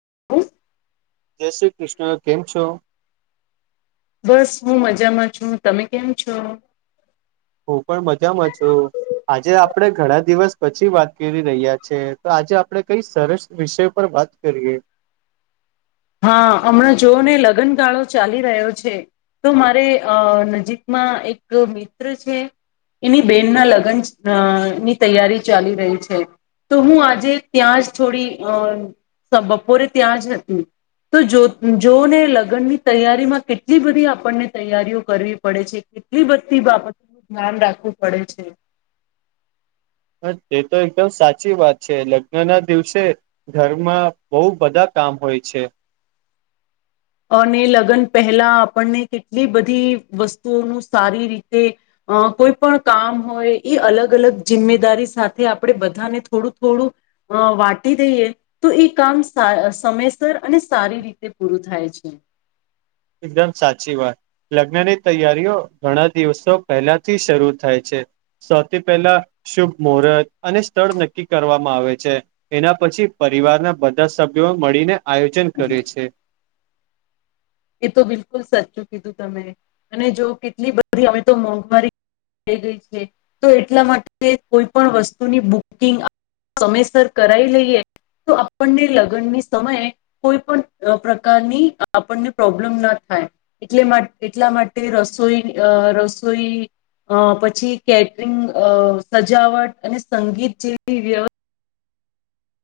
[inaudible] જય શ્રી કૃષ્ણ કેમ છો? બસ હું મજામાં છું તમે કેમ છો? હું પણ મજામાં છું આજે આપણે ઘણા દિવસ પછી વાત કરી રહ્યા છે તો આજે આપડે કઈ સરસ વિષય પર વાત કરીએ [inaudible] હા હમણાં જોને લગનગાળો ચાલી રહ્યો છે તો મારે અ નજીક હા એક દો મિત્ર છે એની બેન ના લગનની તૈયારી ચાલી રહી છે તો હું આજે ત્યાં જ થોડી અ બપોરે ત્યાં જ હતી તો જો જોવોને લગનની તૈયારીમાં કેટલી બધી આપણને તૈયારીઓ કરવી પડે છે એટલી બધી બાબતોનું ધ્યાન રાખવું પડે છે હ તે તો એકદમ સાચી વાત છે લગ્નના દિવસે ઘરમાં બહુ બધા કામ હોય છે [inaudible] અને લગન પહેલા આપણને કેટલી બધી વસ્તુઓનું સારી રીતે અ કોઈ પણ કામ હોય એઈ અલગ અલગ જિમ્મેદારી સાથે આપડે બધાને થોડું થોડું અ વાટી દઈએ તો એ કામ સાર સમયસર અને સારી રીતે પૂરું થાય છે [inaudible] એકદમ સાચી વાત લગ્નની તૈયારીઓ ઘણા દિવસો પહેલાથી શરૂ થાય છે સૌથી પહેલા શુભ મુહૂર્ત અને સ્થળ નક્કી કરવામાં આવે છે એના પછ છી પરિવારના બધા સભ્યો મળીને આયોજન કરે છે એ તો બિલકુલ સાચું કીધું તમે અને જો કેટલી બધી હમે તો મોંઘવારી થઈ ગઈ છે તો એટલા માટે કોઈ પણ વસ્તુની બુકિંગ સમેયસર કરાઈ લઈએ તો આપણને લગનની સમયે કોઈ પણ પ્રકારની આપણને પ્રોબ્લેમ ના થાય એટલા મા એટલા માટે રસોઈ અ રસોઈ અ પછી કેટરિંગ અ સજાવટ અને સંગીત જેવી વ્ય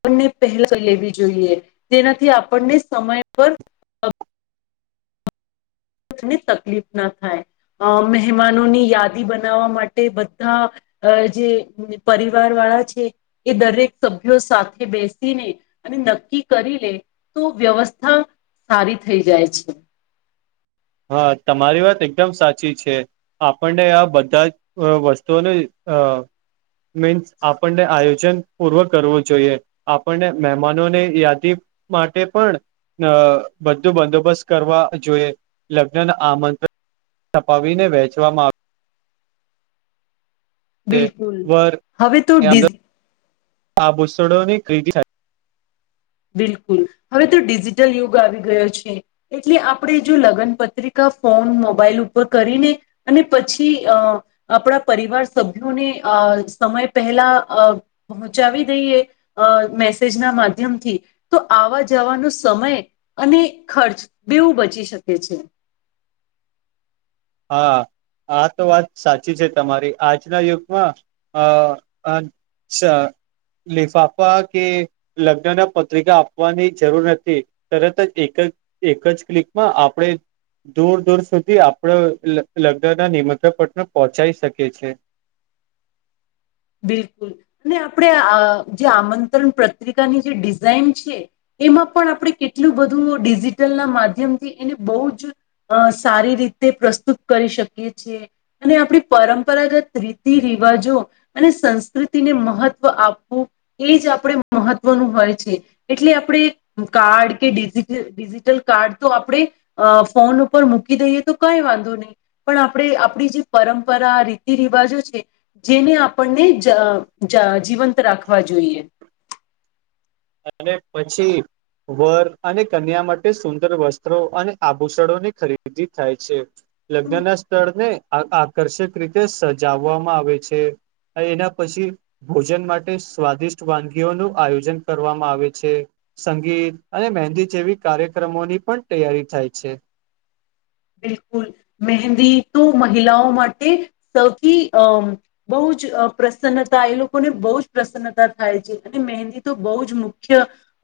એની પહેલા લેવી જોઈએ તેનાથી આપણને સમય પર ની તકલીફ ના થાય અ મહેમાનોની યાદી બનાવા માટે બધા અ જે પરિવાર વાળા છે એ દરેક સભ્યો સાથે બેસીને અને નક્કી કરીલે તો વ્યવસ્થા સારી થઈ જાય છે. હા તમારી વાત એકદમ સાચી છે આપણને આ બધા અ વસ્તુઓની અ મીન્સ આપણને આયોજન પૂર્વ કરવું જોઈએ આપણને મહેમાનોની યાદી માટે પણ અ બધું બંદોબસ્ત કરવા જોઈએ લગ્નના આમન્ત્રણ [inaudible] પતાવીને વહેંચવામાં આવ્યું બિલકુલ હવે તો ડિ આ ભૂસડોની [unintelligible] બિલકુલ હવે તો ડિજિટલ યુગ આવી ગયો છે એટલે આપણે જો લગન પત્રિકા ફોન મોબાઈલ ઉપર કરીને અને પછી અ આપડા પરિવાર સભ્યોને અ સમય પહેલા અ પહોંચાવી દઈએ અ મેસેજના માધ્યમથી તો આવા જવાનો સમય અને ખર્ચ બેવું બચી શકે છે [inaudible] હા આ તો વાત સાચી છે તમારી આજના યુગમાં અ અં અચ્છા. લિફાફા કે લગ્ન ના પત્રિકા આપવાની જરૂર નથી તરત જ એક જ એક જ ક્લિકમાં આપણે દૂર દૂર સુધી આપડે લગ્ન ના નિમંત્રણ પત્ર પહોંચાઈ શકી છે. બિલકુલ અને આપણે આ જે આમંત્રણ પત્રિકાની જે ડિઝાઇન છે, એમાં પણ આપણે કેટલું બધું ડિજિટલ ના માધ્યમથી એને બહુ જ અ સારી રીતે પ્રસ્તુત કરી શકીએ છીએ અને આપણી પરંપરાગત રીતિ રી બાજુ. અને સંસ્કૃતિને મહત્વ આપવું એ જ આપણે મહત્વનું હોય છે એટલે આપણે કાર્ડ કે ડિજિટલ ડિજિટલ કાર્ડ તો આપણે ફોન ઉપર મૂકી દઈએ તો કઈ વાંધો નહી પણ આપણે આપણી જે પરંપરા રીતિ રિવાજો છે, જેને આપ પણને જ જ જીવંત રાખવા જોઈએ અને પછી વર અને કન્યા માટે સુંદર વસ્ત્રો અને આભૂષણોની ખરીદી થાય છે. લગ્ન ના સ્થળને આકર્ષક રીતે સજાવવામાં આવે છે. એના પછી ભોજન માટે સ્વાદિષ્ટ વાનગીઓ નું આયોજન કરવામાં આવે છે, સંગીત અને મહેંદી જેવી કાર્યક્રમોની પણ તૈયારી થાય છે. [inaudible] બિલકુલ મહેંદી તો મહિલાઓ માટે સૌથી અ બહુ બ જ પ્રસન્નતા એ લોકોને બહુ જ પ્રસન્નતા થાય છે અને મહેંદી તો બહુ જ મુખ્ય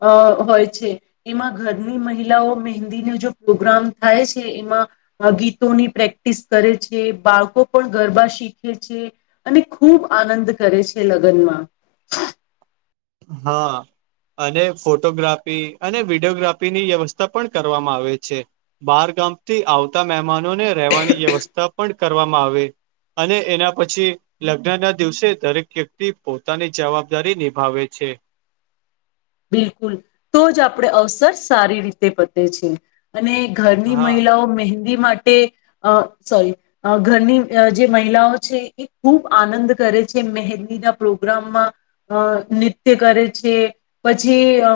અ હોય છે, એમાં ઘરની મહિલાઓ મહેંદીનો જો પ્રોગ્રામ થાય છે, એમાં ગીતોની પ્રેક્ટિસ કરે છે, બાળકો પણ ગરબા શીખે છે અને ખૂબ ખૂબ આનંદ કરે છે લગ્નમાં. હા. અને ફોટોગ્રાફી અને વિડીયોગ્રાફીની વ્યવસ્થા પણ કરવામાં આવે છે. બાર પ થી આવતા મહેમાનોને રહેવાની વ્યવસ્થા પણ કરવામાં આવે. અને એના પછી લગ્ન ના દિવસે દરેક વ્યક્તિ પોતાની જવાબદારી નિભાવે છે. છે. બિલકુલ તો જ આપણે અવસર સારી રીતે પતે છે. અને ઘરની હા મહિલાઓ મહેંદી માટે સોરી ઘરની જે મહિલાઓ છે, એ ખૂબ આનંદ કરે છે. મહેંદી ના પ્રોગ્રામમાં અ નૃત્ય કરે છે. પછી અ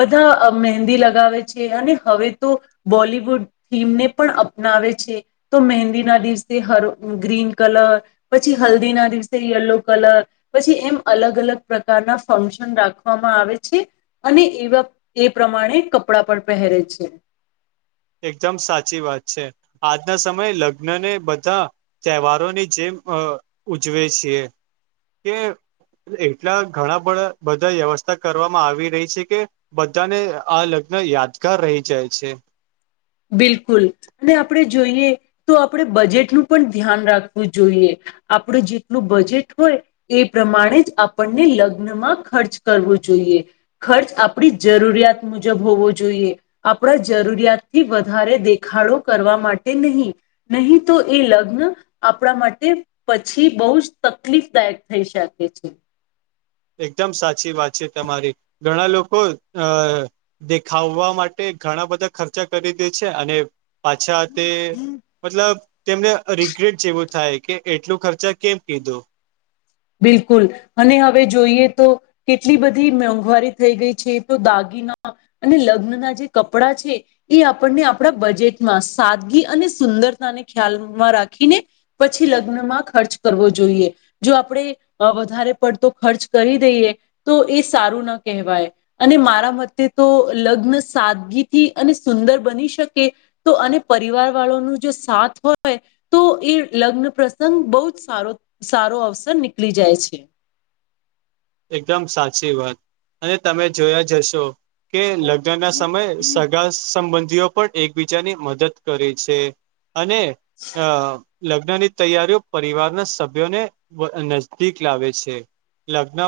બધા મહેંદી લગાવે છે, અને હવે તો બોલીવુડ થીમને પણ અપનાવે છે, તો મહેંદી ના દિવસે હર ગ્રીન કલર પછી હલ્દી ના દિવસે યલો કલર પછી એમ અલગ અલગ પ્રકારના ફંક્શન રાખવામાં આવે અને એવા એ પ્રમાણે કપડાં પણ પહેરે છે. એકદમ સાચી વાત છે આજના સમયે લગ્ન ને બધા તહેવારોની જેમ અ ઉજવે છીએ કે એટલા ઘણા બા બધા વ્યવસ્થા કરવામાં આવી રહી છે કે બધાને આગ યાદગાર રહી જાય છે. [inaudible] બિલકુલ અને આપણે જોઈએ તો આપણે બજેટનું પણ ધ્યાન રાખવું જોઈએ આપડ જેટલું બજેટ હોય એ પ્રમાણે જ આપણને લગ્નમાં ખર્ચ કરવો. જોઈએ ખર્ચ આપણી જરૂરિયાત મુજબ હોવો જોઈએ આપણા જરૂરિયાત થી વધારે દેખાડો કરવા માટે નહીં નહીં તો એ લગ્ન આપણા માટે પછી બહુ જ તકલીફ દાયક થઈ શકે છે. એકદમ સાચી વાત છે, તમારી ઘણા લોકો અ દેખાવવા માટે ઘણા બધા ખર્ચા કરી દે છે, અને પાછા તે મતલબ તેમને રિગ્રેટ જેવું થાય કે એટલું ખર્ચા કેમ કીધું બિલકુલ અને હવે જોઈએ તો કેટલી બધી મોંઘવારી થઈ ગઈ છે, તો દાગ [unintelligible] લગ્ન ના જે કપડા છે, એ આપણને આપણા બજેટમાં સાદગી અને. સુંદરતા ને ખ્યાલમાં રાખીને પછી લગ્નમાં ખર્ચ કરવો જોઈએ જો. આપ વધારે પડતો ખર્ચ કરી દઈએ તો એ સારું ના કહેવાય અને મારા. તે તો લગ્ન સાદગીથી અને સુંદર બની શકે તો અને પરિવાર વાળો. જો સાથ હોય તો એ લગ્ન પ્રસંગ બહ જ સારો સારો આવશે. [unintelligible] નીકળી જાય છે. એકદમ સાચી વાત અને તમે જોયા જશો. કે લગ્ન ના સમય સગા સંબંધ. પણ એકબીજાની મદદ કરે છે, અને અ. લગ્ન ની તૈયારીઓ પરિવારના સભ્યોને નજદીક લાવે છે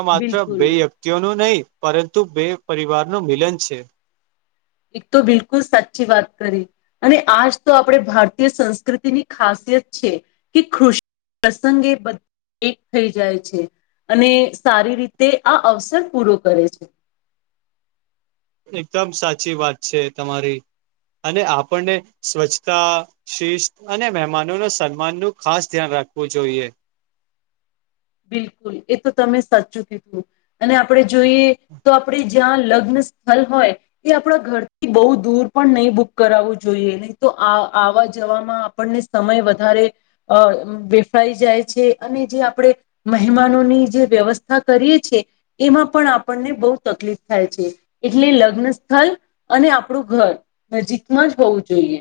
માત્ર બિલકુલ બે વ્યક્તિઓનું નહીં પરંતુ બે પરિવારનું મિલન છે. એક તો બિલકુલ સાચી વાત કરી અને આજ તો આપણે ભારતીય સંસ્કૃતિની ખાસ. છે, કે કૃષિ પ્રસંગ એ [unintelligible] એક થઈ જાય છે, અને સારી રીતે આ અવસર પૂરો કરે છે. એકદમ સાચી વાત છે, તમારી. અને આપણને સ્વચ્છતા શિસ્ત અને મહેમાનો ન સન્માન નું ખાસ ધ્યાન રાખ રાખવું જોઈએ. બિલકુલ એ તો તમે સાચું કીધું અને આપણે જોઈએ તો આપણે જ્યાં લગ્ન. હોય એ આપણા ઘરથી બ દૂર પણ નહી બુક કરવું જોઈએ નહી તો. જવામાં આપણને સમય વધારે અ [unintelligible] જાય છે, અને જે આપણે. મહેમાનોની જે વ્યવસ્થા કરીએ [unintelligible] છેએ એમાં પણ આપણને બહુ તકલીફ થાય છે. એટલે લગ્ન સ્થળ અને આપણું ઘર નજીકમાં જ હોવું જોઈએ.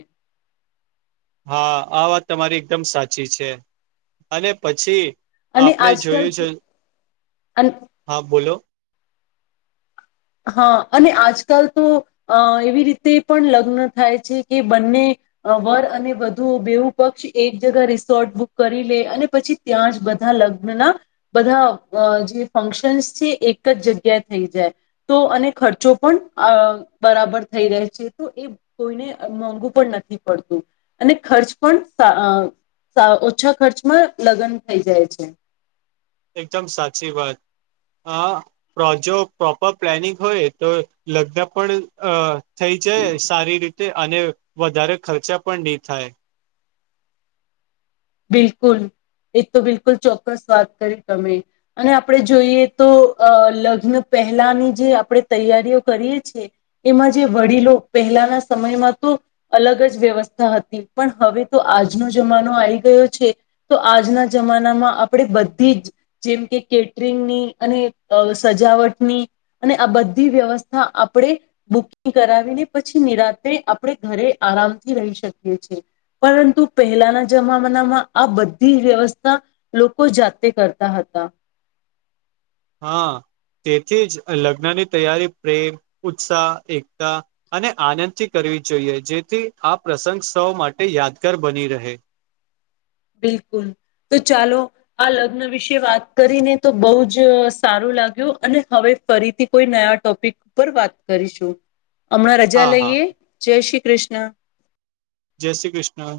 હા આ વાત તમારી એકદમ સાચી છે, અને પછી. અને આપણે આજકાલ જોયું છે, તો- અને હા બોલો. હા અને આજકાલ તો અ એવી રીતે પણ લગ્ન થાય છે, કે બંને. વર અને [unintelligible] બેવું પક્ષ એક જગા રિસોર્ટ બુક કરી લે અને પછી ત્યાં જ બ બધા લગ્નના બધા જે ફંક્શન્સ છે, એક જ જગ્યાએ થઈ જાય. તો અને ખર્ચો પણ બરાબર થઈ રહે છે, તો એ કોઈને મોંઘું પણ નથી. નથી પડતું અને ખર્ચ પણ. ઓછા ખર્ચમાં લગ્ન થઈ જાય છે. એકદમ સાચી વાત. હ [unintelligible] પ્રોપર પ્લાનિંગ હોય તો લગ્ન પણ અ. થઈ જાય સારી રીતે અને વધારે ખર્ચા પણ નહી થાય. બિલકુલ. એ તો બિલકુલ ચોક્કસ વાત કરી તમે અને આપણે જોઈએ તો અ લગ્ન પહેલાની જે આપણે તૈયારીઓ કરીએ છીએ એમાં જે વડીલો પહેલાના સમયમાં તો. અલગ જ વ્યવસ્થા હતી પણ હવે તો આજનો જમાનો આવી. [unintelligible] છે, તો આજના જમાનામાં આપણે બધી જ જેમ કે કેટરિંગની અને. સજાવટની અને આ બધી વ્યવસ્થા આપણે બુકિંગ કરાવીને પછી. પછ નિરાત્રે આપણે ઘરે આરામથી રહી [unintelligible] પરંતુ પહેલાના જમા. માં આ બધી વ્યવસ્થા લોકો જાતે કરતા હતા. હા તેથી જ લગ્નની તૈયારી પ્રેમ ઉત્સાહ એકતા અને આનંદથી કરી. જોઈએ જેથી આ પ્રસંગ સૌ માટે યાદગાર બની રહે. બિલકુલ તો ચાલો આ લગ્ન વિશે વાત કરીને તો બહુ જ સારું. લાગ્યો અને હવે ફરીથી કોઈ નયા ટોપિક [unintelligible] વાત કરીશું. હમણાં રજા હા હા લઈએ જય શ્રી કૃષ્ણ જય શ્રી કૃષ્ણ